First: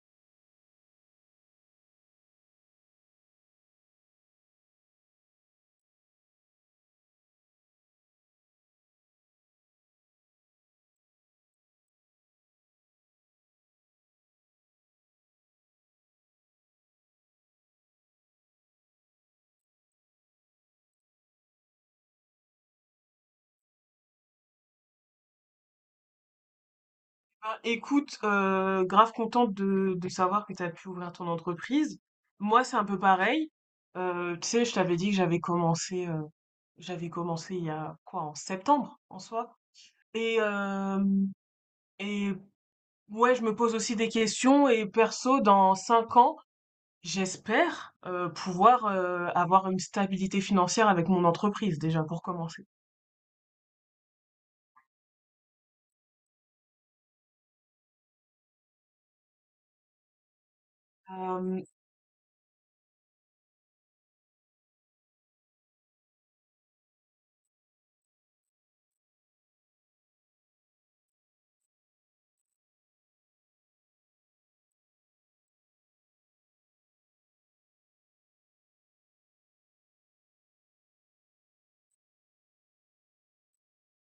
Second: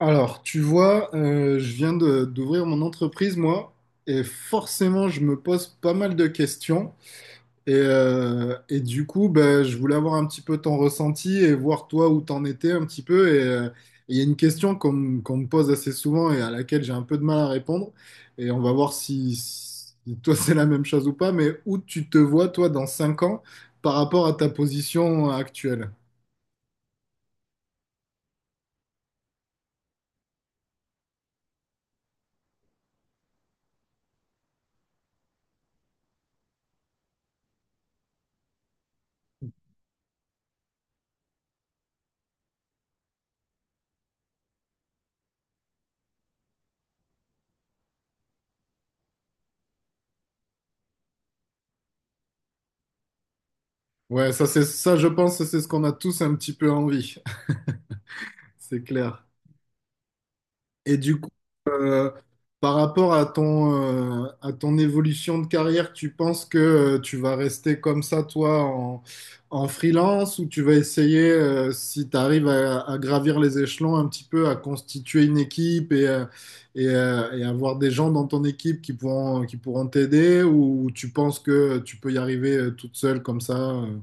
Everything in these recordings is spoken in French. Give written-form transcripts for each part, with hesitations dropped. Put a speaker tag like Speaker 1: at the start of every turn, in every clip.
Speaker 1: Alors, tu vois, je viens d'ouvrir mon entreprise, moi, et forcément, je me pose pas mal de questions. Et du coup, ben, je voulais avoir un petit peu ton ressenti et voir toi où t'en étais un petit peu. Il y a une question qu'on me pose assez souvent et à laquelle j'ai un peu de mal à répondre. Et on va voir si toi, c'est la même chose ou pas, mais où tu te vois, toi, dans 5 ans par rapport à ta position actuelle.
Speaker 2: Bah, écoute, grave contente de savoir que tu as pu ouvrir ton entreprise. Moi, c'est un peu pareil. Tu sais, je t'avais dit que j'avais commencé il y a quoi, en septembre en soi. Et, euh, et ouais, je me pose aussi des questions. Et perso, dans cinq ans, j'espère pouvoir avoir une stabilité financière avec mon entreprise déjà pour commencer.
Speaker 1: Ouais, ça, c'est ça, je pense, que c'est ce qu'on a tous un petit peu envie. C'est clair. Et du coup,
Speaker 2: Euh,
Speaker 1: euh, par rapport à ton évolution de carrière, tu penses que tu vas rester comme ça, toi, en freelance, ou tu vas essayer, si tu arrives à gravir les échelons un petit peu, à constituer une équipe et avoir des gens dans ton équipe qui pourront t'aider, ou tu penses que tu peux y arriver toute seule comme ça?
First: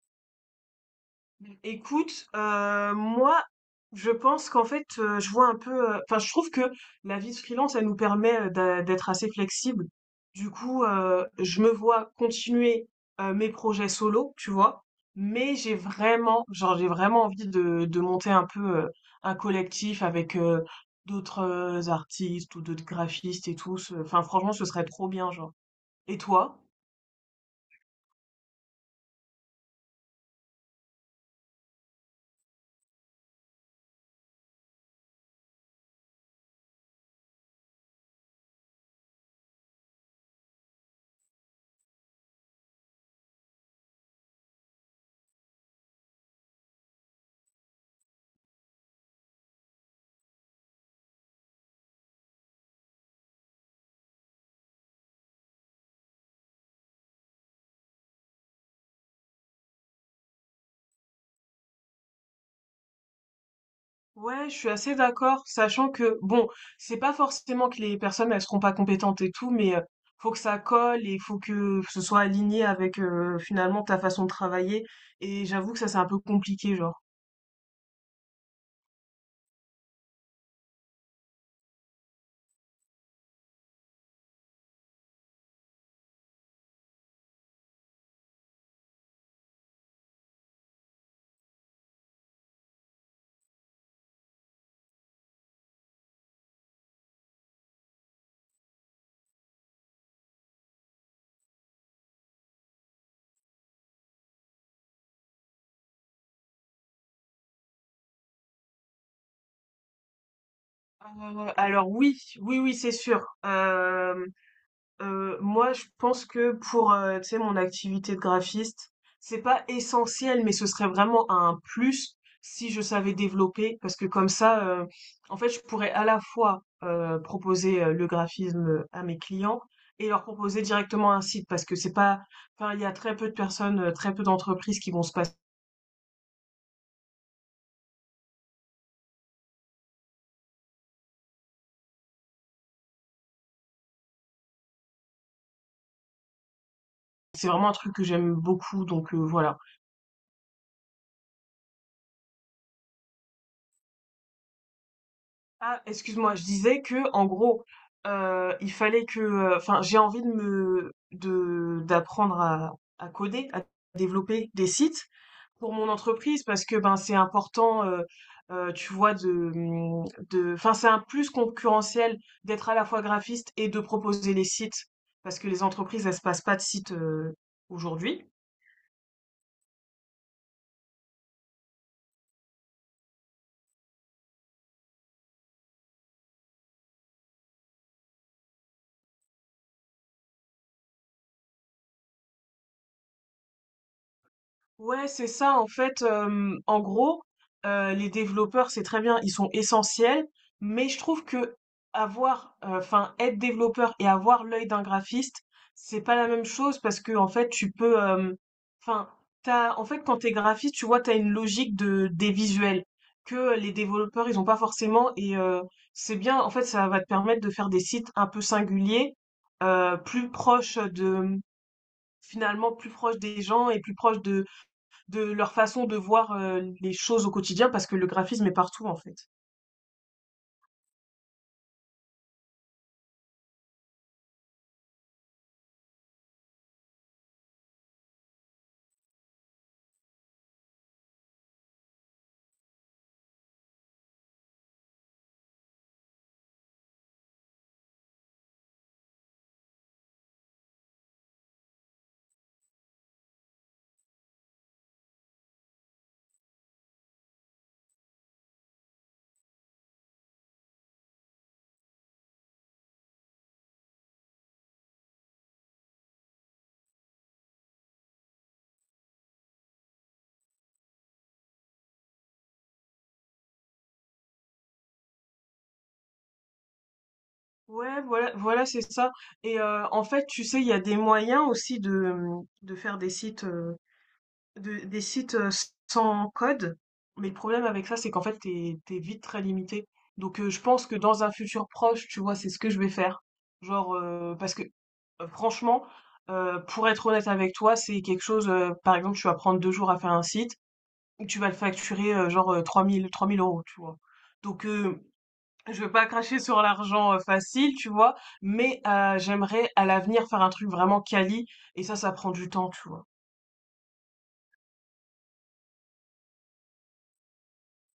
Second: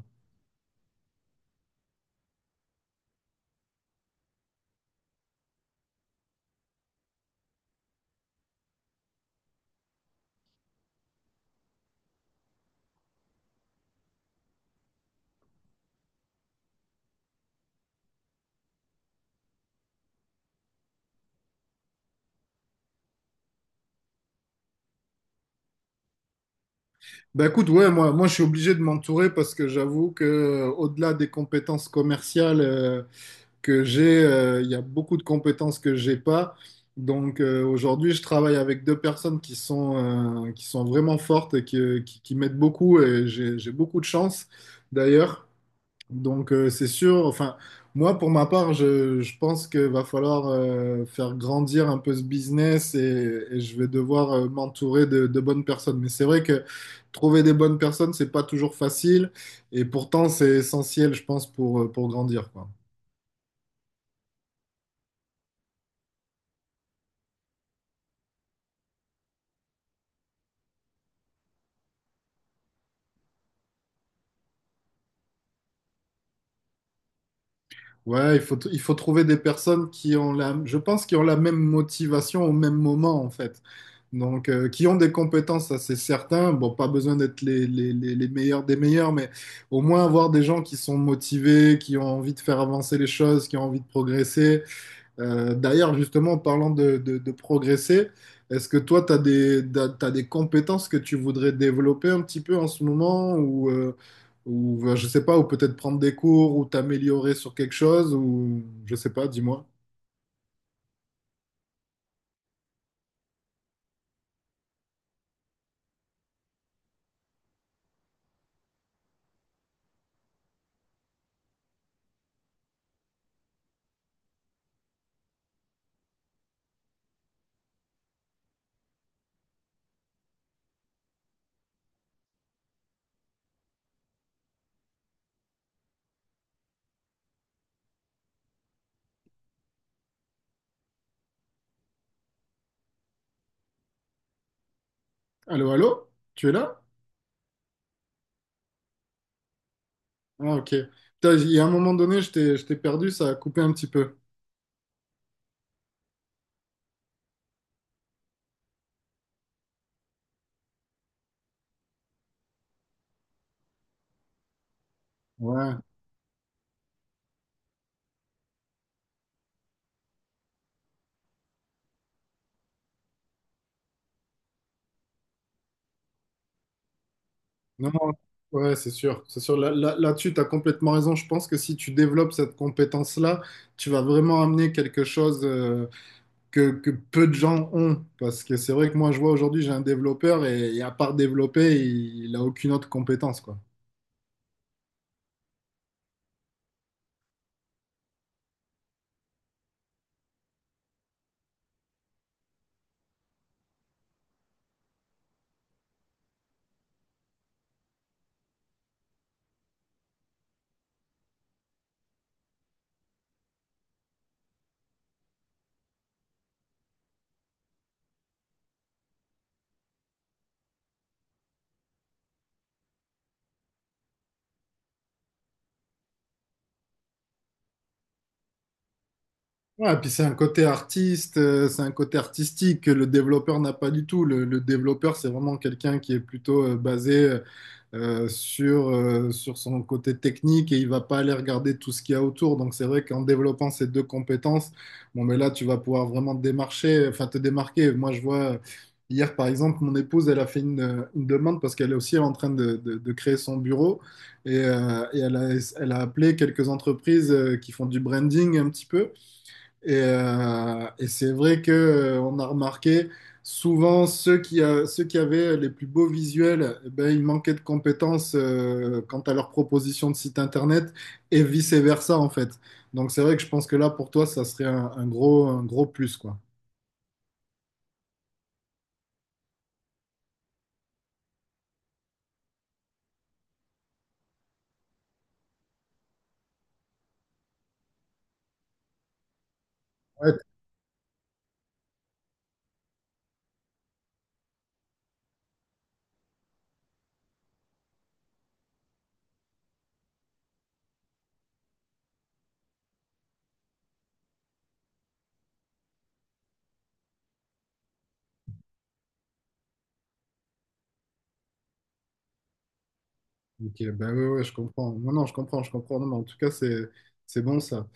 Speaker 2: Écoute, moi, je pense qu'en fait, je vois un peu. Enfin, je trouve que la vie de freelance, elle nous permet d'être assez flexible. Du coup, je me vois continuer mes projets solo, tu vois. Mais j'ai vraiment envie de monter un peu euh, un collectif avec d'autres artistes ou d'autres graphistes et tout. Enfin, franchement, ce serait trop bien, genre. Et toi?
Speaker 1: Bah écoute, ouais, moi je suis obligé de m'entourer parce que j'avoue que au-delà des compétences commerciales, que j'ai, il y a beaucoup de compétences que j'ai pas. Donc, aujourd'hui, je travaille avec deux personnes qui sont vraiment fortes et qui m'aident beaucoup et j'ai beaucoup de chance d'ailleurs. Donc, c'est sûr, enfin, moi pour ma part, je pense qu'il va falloir faire grandir un peu ce business et je vais devoir m'entourer de bonnes personnes. Mais c'est vrai que trouver des bonnes personnes, c'est pas toujours facile et pourtant c'est essentiel, je pense, pour grandir, quoi.
Speaker 2: Ouais, je suis assez d'accord, sachant que bon, c'est pas forcément que les personnes elles seront pas compétentes et tout, mais faut que ça colle et faut que ce soit aligné avec finalement ta façon de travailler. Et j'avoue que ça c'est un peu compliqué, genre.
Speaker 1: Ouais, il faut, il faut trouver des personnes qui ont la, je pense, qui ont la même motivation au même moment, en fait. Donc, qui ont des compétences, ça c'est certain. Bon, pas besoin d'être les meilleurs des meilleurs, mais au moins avoir des gens qui sont motivés, qui ont envie de faire avancer les choses, qui ont envie de progresser. D'ailleurs, justement, en parlant de, de progresser, est-ce que toi, tu as des, t'as des compétences que tu voudrais développer un petit peu en ce moment ou je sais pas, ou peut-être prendre des cours ou t'améliorer sur quelque chose ou je sais pas, dis-moi.
Speaker 2: Alors oui, oui, oui, c'est sûr. Moi, je pense que pour, tu sais, mon activité de graphiste, c'est pas essentiel, mais ce serait vraiment un plus si je savais développer parce que comme ça, en fait, je pourrais à la fois, proposer, le graphisme, à mes clients et leur proposer directement un site parce que c'est pas enfin, il y a très peu de personnes, très peu d'entreprises qui vont se passer,
Speaker 1: Allô, allô? Tu es là?
Speaker 2: c'est vraiment un truc que j'aime beaucoup donc voilà.
Speaker 1: Ah, ok. Putain, il y a un moment donné, je t'ai perdu, ça a coupé un petit peu.
Speaker 2: Ah, excuse-moi, je disais que en gros, enfin, j'ai envie de d'apprendre à coder, à développer des sites pour
Speaker 1: Ouais,
Speaker 2: mon entreprise parce que ben c'est important, tu vois, enfin, c'est un plus concurrentiel d'être à la fois graphiste et de proposer les sites parce que les entreprises elles se passent pas de sites
Speaker 1: non, non,
Speaker 2: aujourd'hui.
Speaker 1: ouais, c'est sûr, c'est sûr. Là-dessus, tu as complètement raison. Je pense que si tu développes cette compétence-là, tu vas vraiment amener quelque chose, que peu de gens ont. Parce que c'est vrai que moi, je vois aujourd'hui, j'ai un développeur et à part développer, il n'a aucune autre compétence, quoi.
Speaker 2: Ouais, c'est ça. En fait, en gros, les développeurs, c'est très bien, ils sont essentiels, mais je trouve que enfin, être développeur et avoir l'œil d'un graphiste, c'est pas la même chose parce que en fait, enfin, en fait, quand t'es graphiste, tu vois, t'as une logique de des visuels que les développeurs, ils ont pas forcément et c'est bien. En fait, ça va te permettre de faire des sites un peu singuliers, plus proches finalement, plus proches des gens et plus proches de leur façon de voir les choses au quotidien parce que le graphisme est partout en fait.
Speaker 1: Ouais, puis c'est un côté artiste, c'est un côté artistique que le développeur n'a pas du tout. Le développeur, c'est vraiment quelqu'un qui est plutôt basé sur, sur son côté technique et il va pas aller regarder tout ce qu'il y a autour. Donc c'est vrai qu'en développant ces deux compétences, bon, mais là, tu vas pouvoir vraiment te démarcher, enfin te démarquer. Moi, je vois. Hier, par exemple, mon épouse, elle a fait une demande parce qu'elle est aussi en train de, de créer son bureau et elle a, elle a appelé quelques entreprises qui font du branding un petit peu. Et c'est vrai que on a remarqué souvent ceux qui avaient les plus beaux visuels, eh ben, ils manquaient de compétences quant à leur proposition de site internet et vice-versa en fait. Donc c'est vrai que je pense que là pour toi ça serait un gros plus quoi.
Speaker 2: Ouais, voilà, voilà, c'est ça. Et en fait, tu sais, il y a des moyens aussi de faire des sites. De des sites, sans code, mais le problème avec ça, c'est qu'en fait, t'es es vite très limité.
Speaker 1: Ouais,
Speaker 2: Donc je pense que dans un futur proche, tu vois, c'est ce que je vais faire. Genre, parce que, franchement, pour être honnête avec toi, c'est quelque chose, par exemple, tu vas prendre 2 jours à faire un site, ou tu vas le facturer, genre, trois mille euros tu vois? Donc je veux pas cracher sur l'argent, facile, tu vois? Mais j'aimerais à l'avenir faire un truc vraiment quali et ça prend du temps, tu vois?
Speaker 1: ok, ben ouais, ouais, je comprends. Non, non, je comprends, je comprends. Non, mais en tout cas c'est bon ça.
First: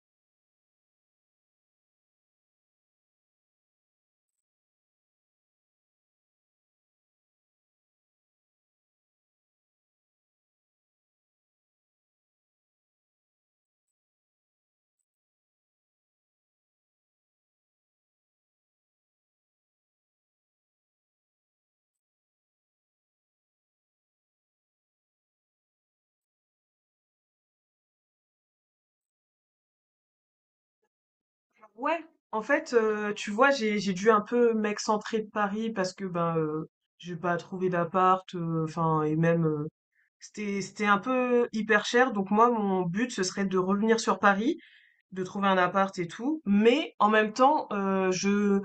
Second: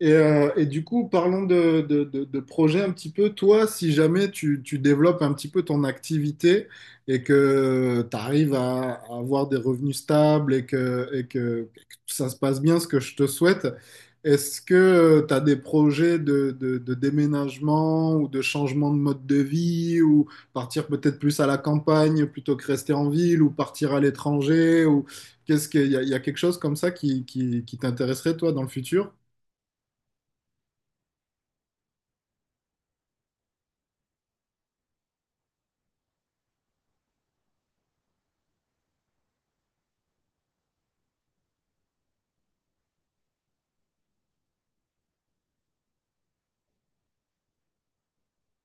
Speaker 1: Et du coup, parlons de, de projet un petit peu. Toi, si jamais tu, tu développes un petit peu ton activité et que tu arrives à avoir des revenus stables et que, et que, et que ça se passe bien, ce que je te souhaite, est-ce que tu as des projets de, de déménagement ou de changement de mode de vie ou partir peut-être plus à la campagne plutôt que rester en ville ou partir à l'étranger ou qu'est-ce qu'il y a, il y a quelque chose comme ça qui t'intéresserait toi dans le futur?
Speaker 2: Ouais, en fait, tu vois, j'ai dû un peu m'excentrer de Paris parce que ben j'ai pas trouvé d'appart, enfin et même c'était un peu hyper cher. Donc moi, mon but ce serait de revenir sur Paris, de trouver un appart et tout. Mais en même temps, je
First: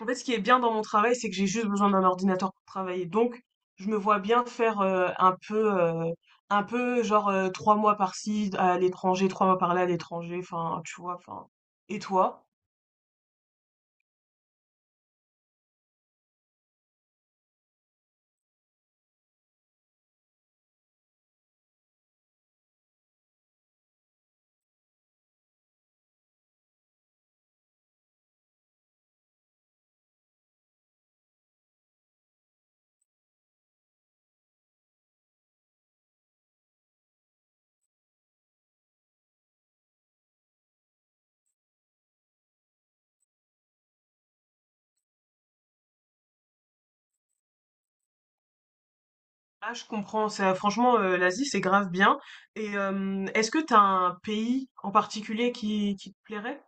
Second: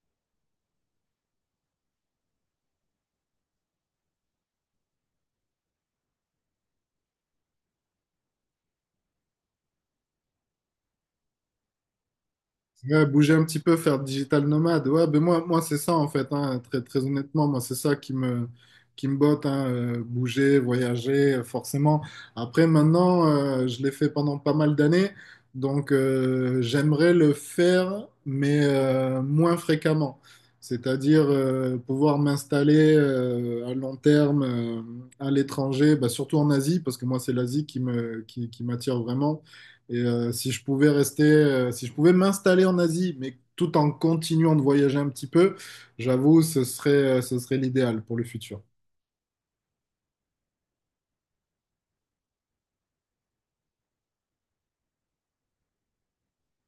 Speaker 2: en fait, ce qui est bien dans mon travail, c'est que j'ai juste besoin d'un ordinateur pour travailler. Donc je me vois bien faire un peu genre trois mois par-ci à l'étranger, trois mois par-là à l'étranger. Enfin, tu vois. Enfin, et toi?
Speaker 1: Ouais, bouger un petit peu, faire digital nomade. Ouais, ben moi, moi c'est ça en fait, hein, très, très honnêtement, moi c'est ça qui me botte, hein, bouger, voyager, forcément. Après, maintenant, je l'ai fait pendant pas mal d'années, donc j'aimerais le faire, mais moins fréquemment. C'est-à-dire pouvoir m'installer à long terme à l'étranger, bah, surtout en Asie, parce que moi c'est l'Asie qui me, qui m'attire vraiment. Et si je pouvais rester, si je pouvais m'installer en Asie, mais tout en continuant de voyager un petit peu, j'avoue, ce serait l'idéal pour le futur.
Speaker 2: Ah, je comprends. Ça, franchement, l'Asie, c'est grave bien. Et est-ce que t'as un pays en particulier qui te plairait?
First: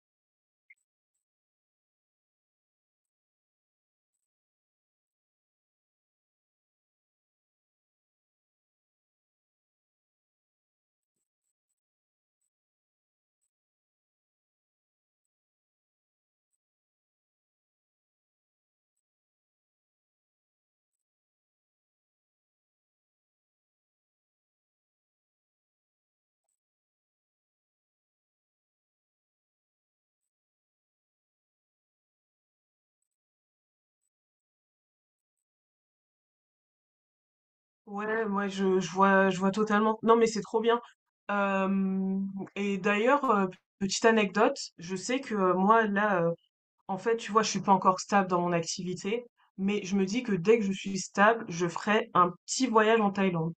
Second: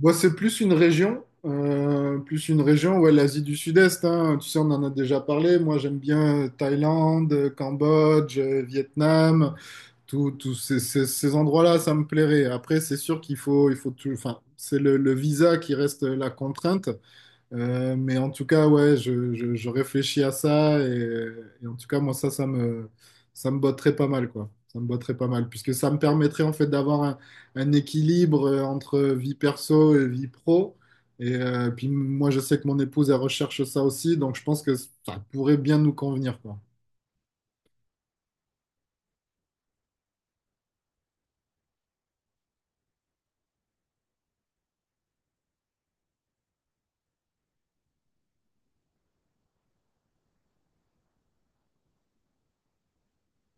Speaker 1: Moi, c'est plus une région, ouais, l'Asie du Sud-Est, hein. Tu sais, on en a déjà parlé. Moi, j'aime bien Thaïlande, Cambodge, Vietnam, tous ces, ces endroits-là, ça me plairait. Après, c'est sûr qu'il faut, il faut tout, enfin, c'est le visa qui reste la contrainte. Mais en tout cas, ouais, je, je réfléchis à ça et en tout cas, moi, ça, ça me botterait pas mal, quoi. Ça me botterait pas mal, puisque ça me permettrait en fait d'avoir un équilibre entre vie perso et vie pro. Et puis moi, je sais que mon épouse, elle recherche ça aussi, donc je pense que ça pourrait bien nous convenir, quoi.
Speaker 2: Ouais, ouais, je vois totalement. Non, mais c'est trop bien. Euh, et d'ailleurs, petite anecdote, je sais que moi, là, en fait, tu vois, je suis pas encore stable dans mon activité, mais je me dis que dès que je suis stable, je ferai un petit voyage en Thaïlande.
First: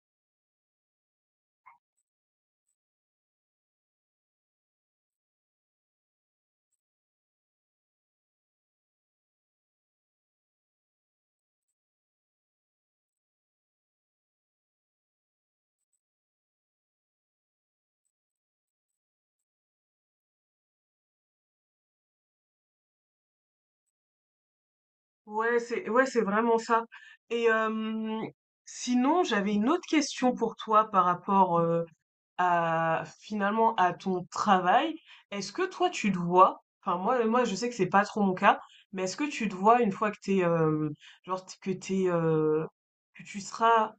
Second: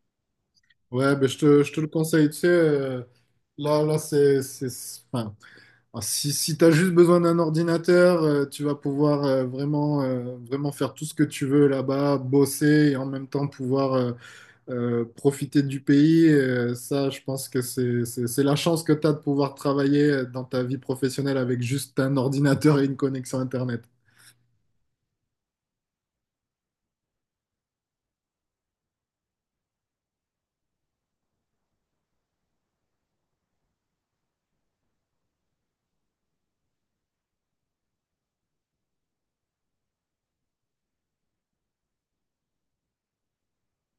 Speaker 1: Ouais, ben, je te le conseille, tu sais, là, là, c'est, enfin, alors, si si tu as juste besoin d'un ordinateur, tu vas pouvoir vraiment, vraiment faire tout ce que tu veux là-bas, bosser et en même temps pouvoir profiter du pays. Ça, je pense que c'est la chance que tu as de pouvoir travailler dans ta vie professionnelle avec juste un ordinateur et une connexion Internet.
Speaker 2: Ouais, ouais, c'est vraiment ça. Et sinon, j'avais une autre question pour toi par rapport à finalement à ton travail. Est-ce que toi tu te vois, enfin moi je sais que c'est pas trop mon cas, mais est-ce que tu te vois une fois que t'es que t'es que tu seras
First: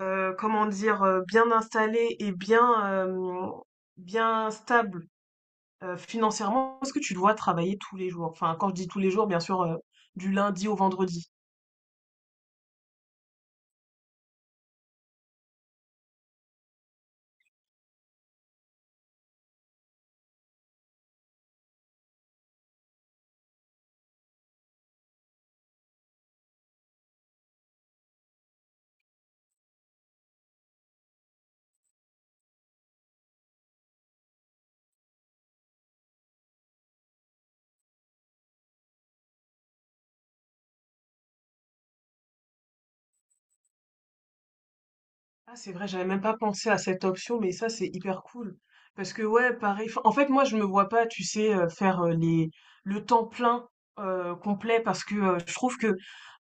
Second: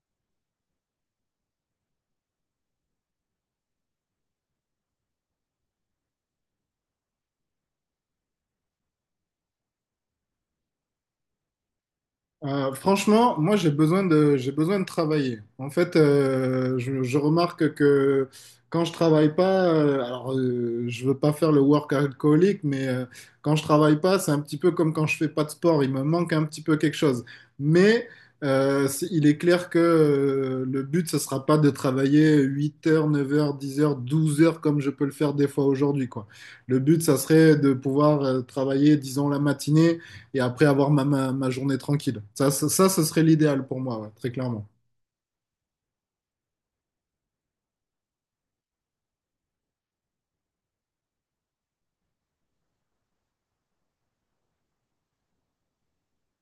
Speaker 2: comment dire bien installé et bien stable financièrement, est-ce que tu te vois travailler tous les jours? Enfin quand je dis tous les jours, bien sûr du lundi au vendredi.
Speaker 1: Franchement, moi j'ai besoin de travailler. En fait, je remarque que quand je travaille pas, alors je veux pas faire le work alcoolique, mais quand je travaille pas, c'est un petit peu comme quand je fais pas de sport, il me manque un petit peu quelque chose. Mais il est clair que le but ce sera pas de travailler 8 heures, 9 heures, 10 heures, 12 heures comme je peux le faire des fois aujourd'hui quoi. Le but ça serait de pouvoir travailler disons la matinée et après avoir ma, ma, ma journée tranquille. Ça, ce serait l'idéal pour moi, ouais, très clairement.
Speaker 2: Ah, c'est vrai, j'avais même pas pensé à cette option, mais ça, c'est hyper cool. Parce que, ouais, pareil. 'Fin, en fait, moi, je me vois pas, tu sais, faire le temps plein complet parce que je trouve que,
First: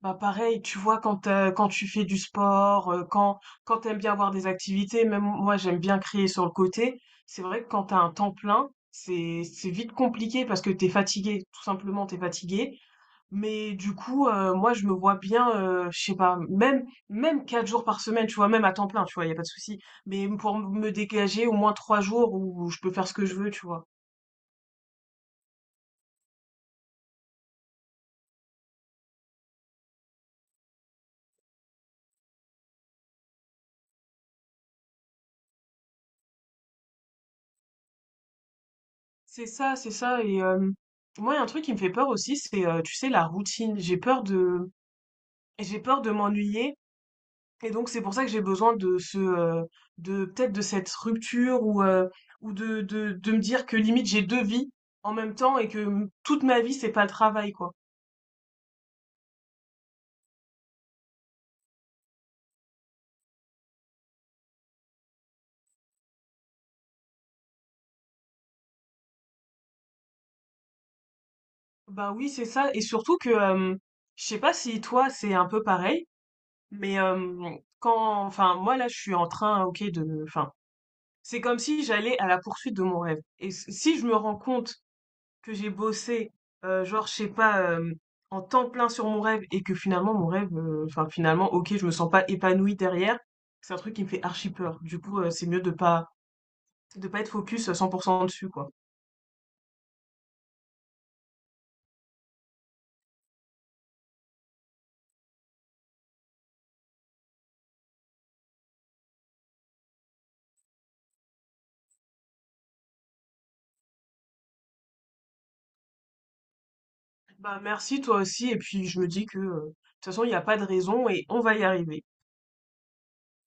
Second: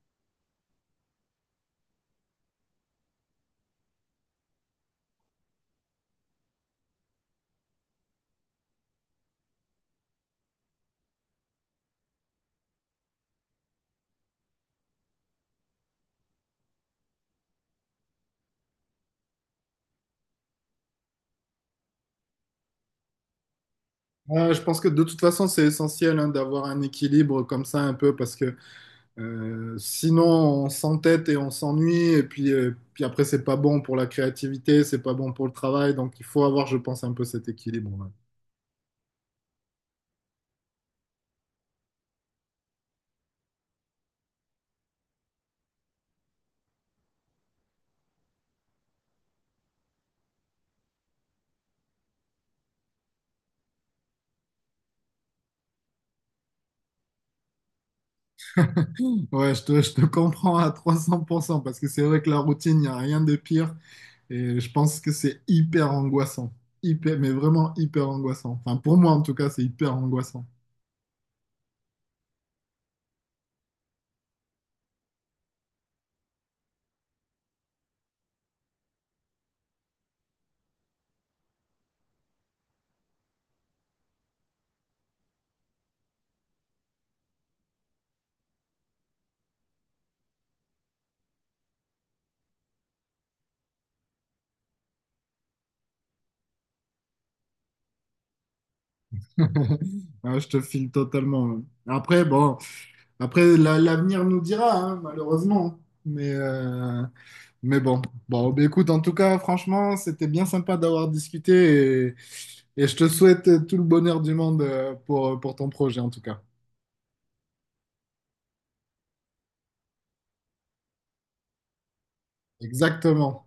Speaker 2: bah, pareil, tu vois, quand tu fais du sport, quand t'aimes bien avoir des activités, même moi, j'aime bien créer sur le côté. C'est vrai que quand t'as un temps plein, c'est vite compliqué parce que t'es fatigué, tout simplement, t'es fatigué. Mais du coup, moi je me vois bien, je sais pas, même 4 jours par semaine, tu vois? Même à temps plein, tu vois? Y a pas de souci. Mais pour me dégager au moins 3 jours où je peux faire ce que je veux, tu vois?
Speaker 1: Je pense que de toute façon, c'est essentiel hein, d'avoir un équilibre comme ça un peu parce que sinon on s'entête et on s'ennuie et puis, puis après c'est pas bon pour la créativité, c'est pas bon pour le travail. Donc il faut avoir, je pense, un peu cet équilibre. Ouais,
Speaker 2: C'est ça et moi il y a un truc qui me fait peur aussi, c'est, tu sais, la routine. J'ai peur de m'ennuyer et donc c'est pour ça que j'ai besoin de ce, de peut-être de cette rupture ou de me dire que limite j'ai 2 vies en même temps et que, toute ma vie c'est pas le travail, quoi.
Speaker 1: ouais, je te comprends à 300% parce que c'est vrai que la routine, il n'y a rien de pire et je pense que c'est hyper angoissant. Hyper, mais vraiment hyper angoissant. Enfin, pour moi en tout cas, c'est hyper angoissant.
Speaker 2: Bah oui, c'est ça. Et surtout que, je sais pas si toi c'est un peu pareil, mais quand, enfin moi là je suis en train, ok, enfin c'est comme si j'allais à la poursuite de mon rêve. Et si je me rends compte que j'ai bossé, genre je sais pas, en temps plein sur mon rêve et que finalement mon rêve, enfin finalement ok, je me sens pas épanouie derrière, c'est un truc qui me fait archi peur. Du coup, c'est mieux de pas être focus à 100% dessus quoi.
Speaker 1: Ah, je te file totalement. Hein. Après, bon, après, l'avenir nous dira, hein, malheureusement. Mais, euh, mais bon. Bon, bah, écoute, en tout cas, franchement, c'était bien sympa d'avoir discuté et je te souhaite tout le bonheur du monde pour ton projet, en tout cas.
Speaker 2: Bah merci toi aussi et puis je me dis que de toute façon il n'y a pas de raison et on va y arriver.
Speaker 1: Exactement.